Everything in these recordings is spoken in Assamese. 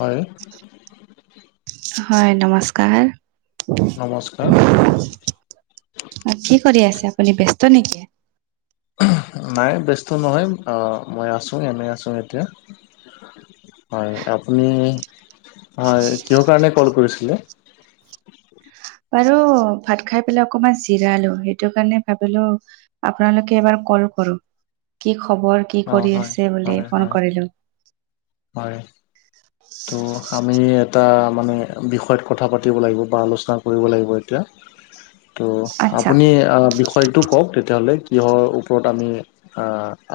হয় হয় নমস্কাৰ নমস্কাৰ অ কি কৰি আছে আপুনি ব্যস্ত নেকি নাই ব্যস্ত নহয় মই আছোং এনেই আছোং এতিয়া হয় আপুনি হয় কিহৰ কাৰণে কল কৰিছিলে আৰু ভাত খাই পেলাই অকমান জিৰালো সেইটো কাৰণে ভাবিলোঁ। আপোনালোকে এবাৰ কল কৰো কি খবৰ কি অ কৰি হয় আছে বুলি হয় ফন হয় কৰিলোঁ। হয়। তো আমি এটা মানে বিষয়ত কথা পাতিব লাগিব বা আলোচনা কৰিব লাগিব এতিয়া। [inaudible] ত' আচ্ছা আপুনি আ বিষ ষয়টো কওক তেতিয়াহ'লে কিহৰ ওপৰত আমি আ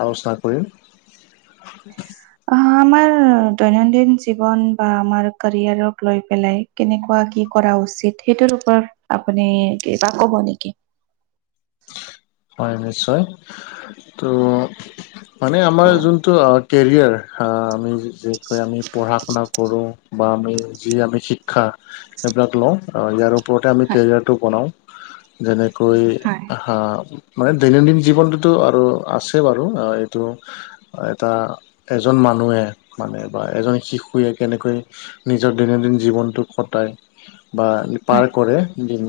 আলোচনা কৰিম। [unintelligible] অ', আমাৰ দৈনন্দিন জীৱন বা আমাৰ কাৰিয়াৰক লৈ পেলাই কেনেকুৱা কি কৰা উচিত সেইটোৰ ওপৰত আপুনি কিবা ক'ব নিকি? হয় নিশ্চয়। টো মানে আমাৰ যোনটো কেৰিয়াৰ অ, আমি যিটো কেনেকৈ আমি পঢ়া শুনা কৰো বা আমি যি আমি শিক্ষা সেইবিলাক লওঁ ইয়াৰ ওপৰতে আমি হয় কেৰিয়াৰটো বনাওঁ। যেনেকৈ হয় হা মানে দৈনন্দিন জীৱনটোতো আৰু আছে বাৰু আ এইটো এটা এজন মানুহে মানে বা এজন শিশুৱে কেনেকৈ নিজৰ দৈনন্দিন জীৱনটো কটাই বা পাৰ হয় কৰে দিন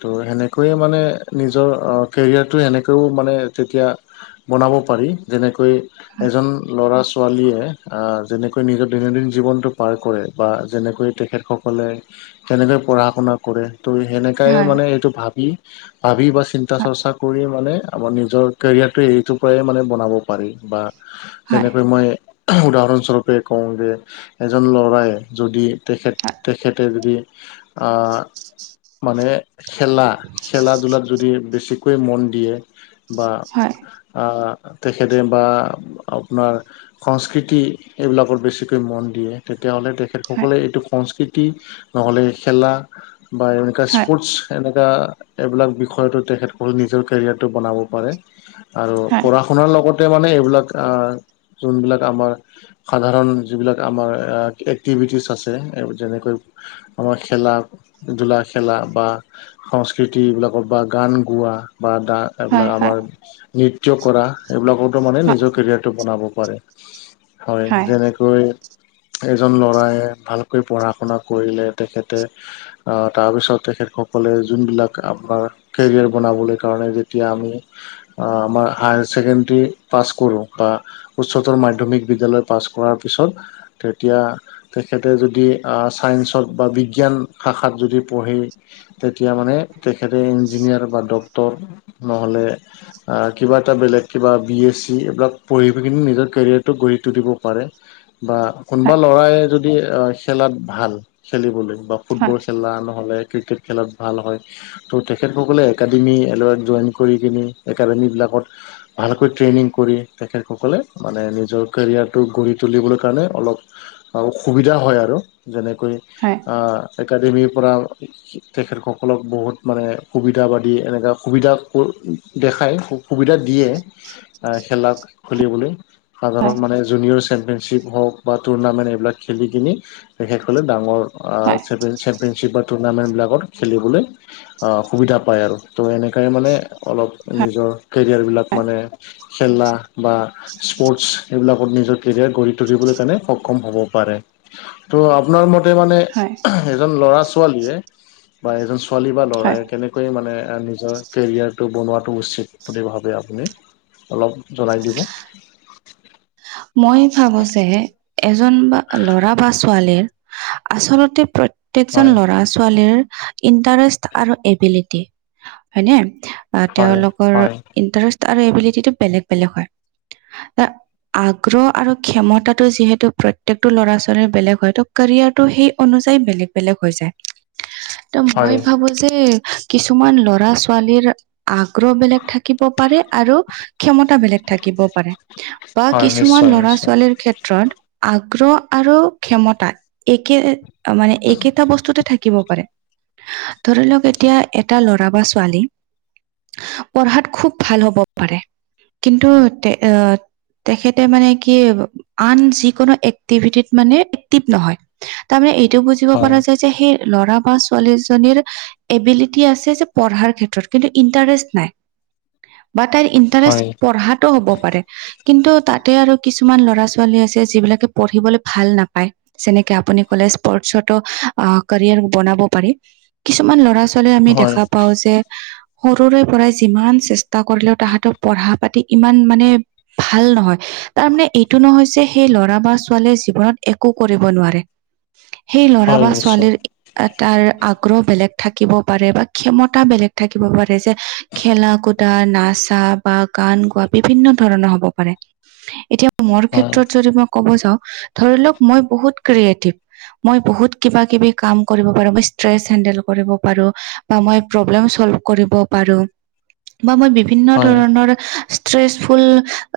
ত' সেনেকৈয়ে মানে নিজৰ অ কেৰিয়াৰটো এনেকৈও মানে তেতিয়া বনাব পাৰি। যেনেকৈ এজন ল'ৰা ছোৱালীয়ে আ যেনেকৈ নিজৰ দৈনন্দিন জীৱনটো পাৰ কৰে বা যেনেকৈ তেখেতসকলে কেনেদৰে পঢ়া- শুনা কৰে ত' সেনেকাই হয় মানে এইটো ভাবি, ভাবি বা চিন্তা হয় চৰ্চা কৰি মানে আমাৰ নিজৰ কেৰিয়াৰটো এইটোৰ পৰাই মানে বনাব পাৰি বা হয় যেনেকৈ মই উদাহৰণ স্বৰূপে কওঁ যে এজন ল'ৰাই যদি তেখেত তেখেতে যদি আ মানে খেলা, খেলা-ধূলাত যদি বেছি বেছিকৈ মন দিয়ে বা হয় আ তেখেতে বা আপোনাৰ সংস্কৃতি এইবিলাকত বেছিকৈ মন দিয়ে। তেতিয়াহ'লে হয় তেখেতসকলে এইটো সংস্কৃতি নহ'লে খেলা বা এনেকুৱা হয় স্পৰ্টছ এনেকা এইবিলাক বিষয়তো তেখেত [unintelligible] নিজৰ কেৰিয়াৰটো বনাব পাৰে আৰু হয় পঢ়া-শুনাৰ লগত তে মানে এইবিলাক আ যোনবিলাক আমাৰ সাধাৰণ যিবিলাক আমাৰ এ এক্টিভিটিছ আছে সেইবোৰ তেনেকৈ আমাৰ খেলা-ধূলা খেলা বা সংস্কৃতি এইবিলাকত বা গান গোৱা বা দা হয় হয় এইবিলাক হয় আমাৰ নৃত্য কৰা এইবিলাকতো মানে হয় নিজৰ কেৰিয়াৰটো বনাব পাৰে। হয় যেনেকৈ এজন ল'ৰাই ভালকৈ পঢ়া-শুনা কৰিলে তেখেতে আ তাৰ পিছত তেখেতসকলে যোনবিলাক আপনাৰ কেৰিয়াৰ বনাবলৈ কাৰণে যেতিয়া আমি আ আমাৰ হায়াৰ ছেকেণ্ডৰী পাছ কৰোঁ বা উচ্চতৰ মাধ্যমিক বিদ্যালয় পাছ কৰাৰ পিছত তেতিয়া তেখেতে যদি আ ছাইন্সত বা বিজ্ঞান শাখাত যদি পঢ়ে। তেতিয়া মানে তেখেতে ইঞ্জিনিয়াৰ বা ডক্তৰ নহ'লে আ কিবা এটা বেলেগ কিবা বি এছ চি এইবিলাক পঢ়ি পিনি নিজৰ কেৰিয়াৰটো গঢ়ি তুলিব পাৰে। বা কোনোবা হয় ল'ৰাই যদি অ, খেলাত ভাল খেলিবলে বা হয় ফুটবল খেলা নহ'লে ক্ৰিকেট খেলাত ভাল হয় ত' তেখেতসকলে একাডেমী ল'ৰাক জইন কৰি কিনি একাডেমীবিলাকত ভালকৈ ট্ৰেইনিং কৰি তেখেতসকলে মানে নিজৰ কেৰিয়াৰটো গঢ়ি তুলিবৰ কাৰণে অলপ অসুবিধা হয় আৰু যেনেকৈ হয় আ একাডেমীৰ পৰা তেখেতসকলক বহুত মানে সুবিধাবাদ দি এনেকুৱা সুবিধা দেখায় সুবিধা দিয়ে। আ খেলা খেলিবলৈ সাধাৰণ হয় মানে জুনিয়ৰ চেম্পিয়নশ্বিপ হওক বা টুৰ্ণামেণ্ট এইবিলাক খেলি কিনি তেখেতসকলে ডাঙৰ আ হয় চেম্প চেম্পিয়নশ্বিপৰ টুৰ্ণামেণ্টবিলাকত খেলিবলৈ আ সুবিধা পায় আৰু। টো এনেকাই মানে অলপ হয় নিজৰ কেৰিয়াৰবিলাক হয় মানে খেলা বা স্পৰ্টছ এইবিলাকত নিজৰ কেৰিয়াৰ গঢ়ি তুলিবলৈ কাৰণে সক্ষম হ'ব পাৰে। ত আ আপোনাৰ মতে মানে হয় এজন ল'ৰা-ছোৱালীয়ে বা এজন ছোৱালী বা ল'ৰাই হয় কেনে কৈ মানে নিজৰ কেৰিয়াৰটো বনোৱাটো উচিত বুলি ভাবে আপুনি অলপ জনাই দিব মই ভাবো যে এজন বা ল'ৰা বা ছোৱালীৰ আচলতে প্ৰত প্ৰত্যেকজন হয় ল'ৰা-ছোৱালীৰ ইণ্টাৰেষ্ট আৰু এবিলিটি হয়নে? আ হয় তেওঁলোকৰ হয় ইণ্টাৰেষ্ট আৰু এবিলিটিটো বেলেগ বেলেগ হয়। আ আগ্ৰহ আৰু ক্ষমতাটো যিহেতু প্ৰত্যেকটো ল'ৰা ছোৱালীৰ বেলেগ হয় তো কেৰিয়াৰটো সেই অনুযায়ী বেলেগ বেলেগ হৈ যায় ত হয় মই ভাবো যে কিছুমান ল'ৰা ছোৱালীৰ আগ্ৰহ বেলেগ থাকিব পাৰে আৰু ক্ষমতা বেলেগ থাকিব পাৰে বা হয় কিছুমান নিশ্চয় ল'ৰা নিশ্চয় ছোৱালী ক্ষেত্ৰত আগ্ৰহ আৰু ক্ষমতা একে মানে একেইটা বস্তুতে থাকিব পাৰে। ধৰি লওক এতিয়া নিশ্চয় এটা ল'ৰা বা ছোৱালী পঢ়াত খুব ভাল হ'ব পাৰে কিন্তু তে এ তেখেতে মানে কি আন যিকোনো এক্টিভিটিত মানে এক্টিভ নহয়। তাৰমানে এইটো বুজিব হয় পৰা যায় যে সেই ল'ৰা বা ছোৱালীজনীৰ এবিলিটি আছে যে পঢ়াৰ ক্ষেত্ৰত কিন্তু ইণ্টাৰেষ্ট নাই বা তাইৰ ইণ্টাৰেষ্ট হয় পঢ়াতো হ'ব পাৰে। কিন্তু তাতে আৰু কিছুমান ল'ৰা ছোৱালী আছে যিবিলাকে পঢ়িবলে ভাল নাপায় যেনেকে আপুনি কলে স্পৰ্টছটো কেৰিয়াৰ বনাব পাৰি। কিছুমান ল'ৰা ছোৱালীৰ আমি হয় দেখা পাও যে সৰুৰে পৰাই যিমান চেষ্টা কৰিলেও তাহাঁতক পঢ়া পাতি ইমান মানে ভাল নহয়। তাৰমানে এইটো নহয় যে সেই লৰা বা ছোৱালীয়ে জীৱনত একো কৰিব নোৱাৰে সেই ল'ৰা হয় বা নিশ্চয় ছোৱালীৰ এ তাৰ আগ্ৰহ বেলেগ থাকিব পাৰে বা ক্ষমতা বেলেগ থাকিব পাৰে যে খেলা, কুদা, নাচা বা গান গোৱা বিভিন্ন ধৰণৰ হব পাৰে, এতিয়া মোৰ হয় ক্ষেত্ৰত যদি মই ক'ব যাও ধৰি লওক মই বহুত ক্ৰিয়েটিভ মই বহুত কিবা কিবি কাম কৰিব পাৰো মই ষ্ট্ৰেচ হেন্দেল কৰিব পাৰো বা মই প্ৰব্লেম চল্ফ কৰিব পাৰো বা মই বিভি ভিন্ন হয় ধৰণৰ ষ্ট্ৰেচফুল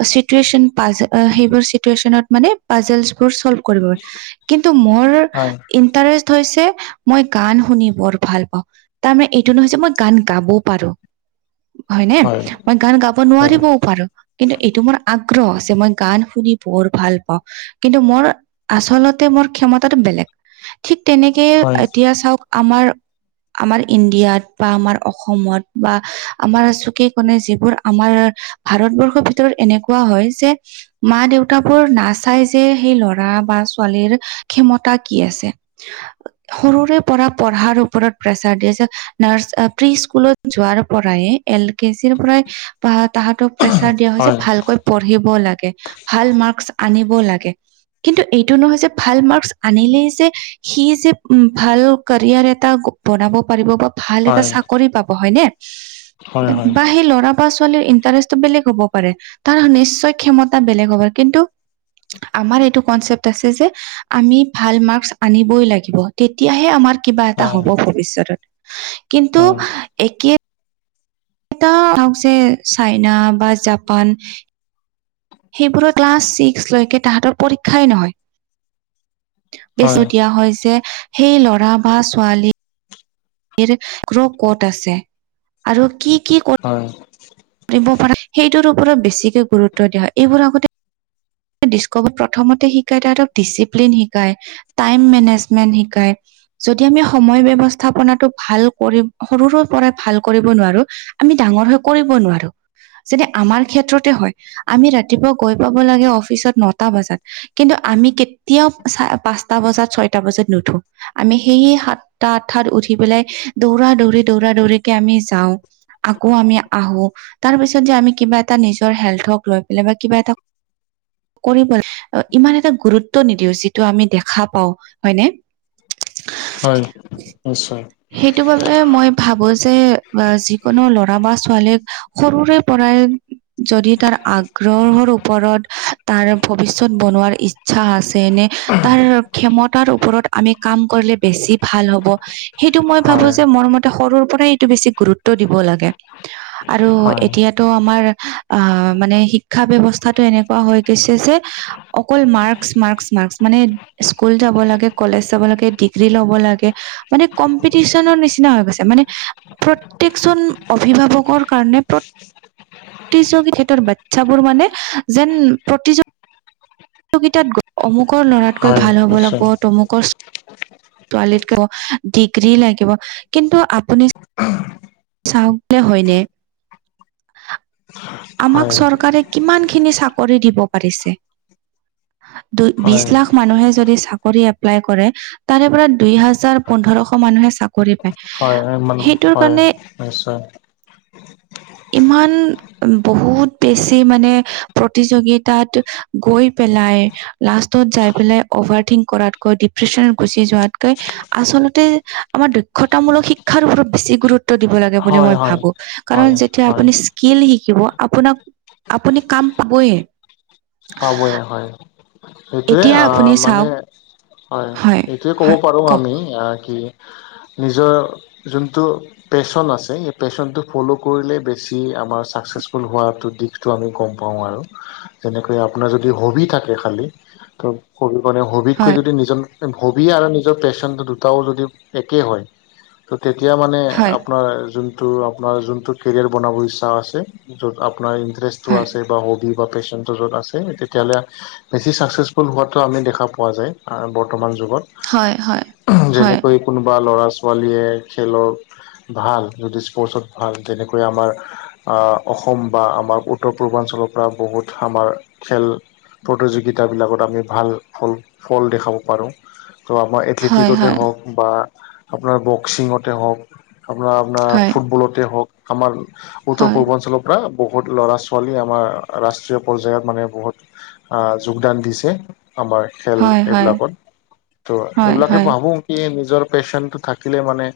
চিটুৱেচন পাছ সেইবোৰ চিটুৱেচনত মানে পাজেলছোৰ চলভ কৰিব মোৰ হয় ইন্টাৰেচ হৈছে মই গান শুনি বৰ ভাল পাওঁ তাৰমানে এইটো নহয় যে মই গান গাবও পাৰো। হয় নে মই গান গাব হয় নোৱাৰিবও পাৰো। কিন্তু এইটো মোৰ আগ্ৰহ যে মই গান শুনি বৰ ভাল পাওঁ। কিন্তু মোৰ আচলতে মোৰ ক্ষমতাটো বেলেগ ঠিক তেনেকে হয় এতিয়া চাওক আমাৰ আমাৰ ইণ্ডিয়াত বা আমাৰ অসমত বা আমাৰ চুকে কোণে যিবোৰ আমাৰ ভাৰতবৰ্ষৰ ভিতৰত এনেকুৱা হয় যে মা দেউতাবোৰ নাচাই যে সেই লৰা বা ছোৱালীৰ ক্ষমতা কি আছে। সৰুৰে পৰা পঢ়াৰ ওপৰত প্ৰেছাৰ দিয়ে যে নাৰ্ছ প্ৰি স্কুলত যোৱাৰ পৰাই এল কে জিৰ পৰাই বা তাহাঁতক প্ৰেচাৰ দিয়া হয় যে ভালকৈ পঢ়িব লাগে, ভাল মাৰ্কচ আনিব লাগে। কিন্তু এইটো নহয় যে ভাল মাৰ্কচ আনিলেই যে সি যে উম ভাল কেৰিয়াৰ এটা বনাব পাৰিব বা ভাল এটা হয় চাকৰি পাব হয়নে হয় হয় বা সেই ল'ৰা বা ছোৱালীৰ ইণ্টাৰেষ্টটো বেলেগ হ'ব পাৰে তাৰ নিশ্চয় ক্ষমতা বেলেগ হব কিন্তু আমাৰ এইটো কনচেপ্ট আছে যে আমি ভাল মাৰ্কচ আনিবই লাগিব তেতিয়াহে আমাৰ কিবা এটা হয় হ'ব ভৱিষ্যতত কিন্তু একে এতিয়া চাওক যে চাইনা বা জাপান সেইবোৰৰ ক্লাছ ছিক্সলৈকে তাহাঁতৰ পৰীক্ষাই নহয়। বেছু দিয়া হয় যে সেই ল'ৰা বা ছোৱালী ৰ গ্ৰ ক'ত আছে আৰু কি কি ক হয়। কৰিব পাৰা সেইটোৰ ওপৰত বেছিকে গুৰুত্ব দিয়া হয়। এইবোৰ আগতে ডিছকভত প্ৰথমতে শিকায় তাহাঁতক ডিচিপ্লিন শিকায়। টাইম মেনেজমেণ্ট শিকায়। যদি আমি সময় ব্যৱস্থাপনাটো ভাল কৰি সৰুৰ পৰা ভাল কৰিব নোৱাৰো। আমি ডাঙৰ হৈ কৰিব নোৱাৰো। যেতিয়া আমাৰ ক্ষেত্ৰতে হয়। আমি ৰাতিপুৱা গৈ পাব লাগে অফিচত নটা বাজাত। কিন্তু আমি কেতিয়াও চ পাঁচটা বজাত, ছয়টা বজাত নুঠো। আমি সেইয়ে সাতটা, আঠটাত উঠি পেলাই দৌৰা-দৌৰি, দৌৰা-দৌৰিকে আমি যাওঁ। কাকো আমি আহো তাৰ পিছত যে আমি কিবা এটা নিজৰ হেল্থক লৈ পেলাই বা কিবা এটা কৰিবলে ইমান এটা গুৰুত্ব নিদিও যিটো আমি দেখা পাও, হয়নে? হয়, নিশ্চয়। সেইটো বাবে মই ভাবো যে যিকোনো ল'ৰা বা ছোৱালীক সৰুৰে পৰাই যদি তাৰ আগ্ৰহৰ ওপৰত তাৰ ভৱিষ্যত বনোৱাৰ ইচ্ছা আছে নে তাৰ ক্ষমতাৰ ওপৰত আমি কাম কৰিলে বেছি ভাল হ'ব, সেইটো মই ভাবো হয় যে মৰ মত সৰুৰ পৰাই এইটো বেছি গুৰুত্ব দিব লাগে আৰু হয় এতিয়া টো আমাৰ আ মানে শিক্ষা ব্যৱস্থাটো এনেকুৱা হৈ গেইছে যে অকল মাৰ্কছ, মাৰ্কছ, মাৰ্কছ। মানে স্কুল যাব লাগে, কলেজ যাব লাগে ডিগ্ৰী ল'ব লাগে। মানে কম্পিটিচনৰ নিচিনা হৈ গৈছে মানে প্ৰত্যেকজন অভিভাৱকৰ কাৰণে প্ৰ প্ৰতিযগী সিহঁতৰ বাচ্ছাবোৰ মানে যেন প্ৰতিযগ প্ৰতিযোগিতাত অমুকৰ ল'ৰাতকৈ হয় ভাল হ'ব নিশ্চয় লাগব', তমুকৰ- [unintelligible] ডিগ্ৰী লাগিব কিন্তু আপুনি চাওঁক তে হয়নে? আমাক হয় চৰকাৰে কিমানখিনি চাকৰি দিব পাৰিছে? দুই হয় বিছ লাখ মানুহে যদি চাকৰি এপ্লাই কৰে তাৰেপৰা দুই হাজাৰ পোন্ধৰশ মানুহে চাক কৰি পায় হয় মানে সেইটোৰ হয় কাৰণে নিশ্চয় ইমান বহুত বেছি মানে প্ৰতিযগিতাত গৈ পেলাই লাষ্টত যাই পেলাই অভাৰ থিংক কৰাতকৈ ডিপ্ৰেচনত গুচি যোৱাতকৈ আচলতে আমাৰ দক্ষতামূলক শিক্ষাৰ ওপৰত বেছি গুৰুত [unintelligible] দিব লাগে বুলি হয় মই হয় ভাবো। কাৰণ হয় যেতিয়া হয় আপুনি চি কিল শিকিব আপোনাক আপুনি কাম পাবয়ে। পাবয়ে হয় সেইটোৱে। এতিয়া অ আপুনি মানে চাওক হয়। এইটোৱে ক'ব হয় পাৰো কওক আমি কি নিজৰ যোনটো পেশ্বন আছে সেই পেশ্বনটো ফল' কৰিলেই বেছি আমাৰ ছাকচেছফুল হোৱাটো দিশ টো আমি গম পাওঁ আৰু হেনে কে আপোনাৰ যদি হবি থাকে খালী। ত' হবি মানে হবতকৈ হয় যদি নিজন হবি আৰু নিজৰ পেশ্বনটো দুটাও যদি একে হয়। ত' তেতিয়া মানে হয় আপোনাৰ যোনটো আপোনাৰ যোনটো কেৰিয়াৰ বনাব ইচ্ছা আছে। য'ত আপোনাৰ ইণ্টাৰেষ্টটো হয় আছে বা হবি বা পেশ্বন য'তত আছে তেতিয়াহ'লে বেছি ছাকচেছফুল হোৱাটো আমি দেখা পোৱা যায় বৰ্তমান যুগত। হয় হয় হয় যেনেকৈ কোনোবা ল'ৰা-ছোৱালীয়ে খেলৰ ভাল যদি স্পৰ্টচত ভাল যেনেকৈ আমাৰ আ অসম বা আমাৰ উত্তৰ পূৰ্বাঞ্চলৰ পৰা বহুত আমাৰ খেল প্ৰতিযোগিতাবিলাকত আমি ভাল ফল ফল দেখাব পাৰোঁ। ত' আমাৰ হয় এথলেটিকতে হয় হওক বা আপোনাৰ বক্সিঙতে হওক আপোনাৰ আপোনাৰ হয় ফুটবলতে হওঁক আমাৰ উত্তৰ হয় পূৰ্বাঞ্চলত বহুত ল'ৰা ছোৱালী আমাৰ ৰাষ্ট্ৰীয় পৰ্যায়ত মানে বহুত আ যোগদান দিছে। আমাৰ খেল হয় হয় এইবিলাকত ত' হয় এইবিলাকে হয় ভাবোঁ কি নিজৰ পেশ্বনটো থাকিলে মানে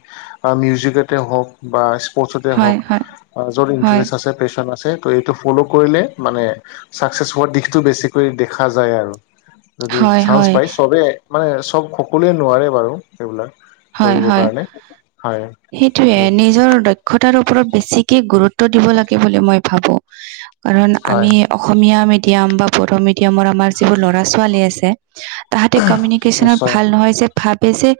বা মিউজিকতে হওঁক বা স্পৰ্টচতে হয়, হওঁক হয়, বা য'ত হয়। ইনটেৰেচত আছে পেশ্বন আছে ত' এইটো ফল কৰিলে মানে ছাকচেছ হোৱা দিশটো বেছিকৈ দেখা যায় আৰু যদি হয়, চান্স হয়, পায় চবে মানে চব সকলোৱে নোৱাৰে বাৰু এইবিলাক। হয় হয় সেইটোৱে ঠিক নিজৰ দক্ষ দক্ষতাৰ ওপৰত বেছিকে গুৰুত্ব দিব লাগে বুলি মই ভাবোঁ। কাৰণ হয় আমি অসমীয়া মেডিয়াম বা বড়ো মেডিয়ামৰ আমাৰ যিবোৰ ল'ৰা ছোৱালী আছে। তাহাঁতে কমিউনিকেশ্বনত নিশ্চয় ভাল নহয় যে ভাবে যে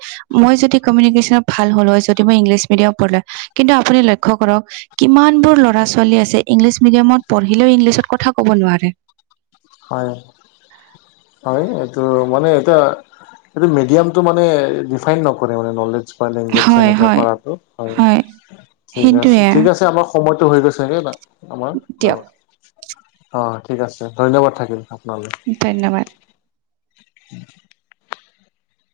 মই যদি কমিউনিকেশ্বনত ভাল হ'লো হয় যদি মই ইংলিছ মিডিয়াম পঢ়িলো হয়, কিন্তু আপুনি লক্ষ্য কৰক কিমানবোৰ ল'ৰা ছোৱালী আছে ইংলিছ মিডিয়ামত পঢ়িলেও ইংলিছত কথা ক'ব নোৱাৰে। হয়, হয় এইটো মানে এতিয়া এইটো মিডিয়ামটো মানে ডিফাইন নকৰে মানে নলেজ লেংগুৱেজ হয়, সেনেকে হয়, কৰাটো হয়, ঠিক আছে, সেইটোৱে ঠিক আছে আমাৰ সময়টো হৈ গৈছে সেই বা আমাৰ আৰু দিয়ক অঁ ঠিক আছে। ধন্যবাদ থাকিল আপোনালে। ধন্যবাদ। [unintelligible]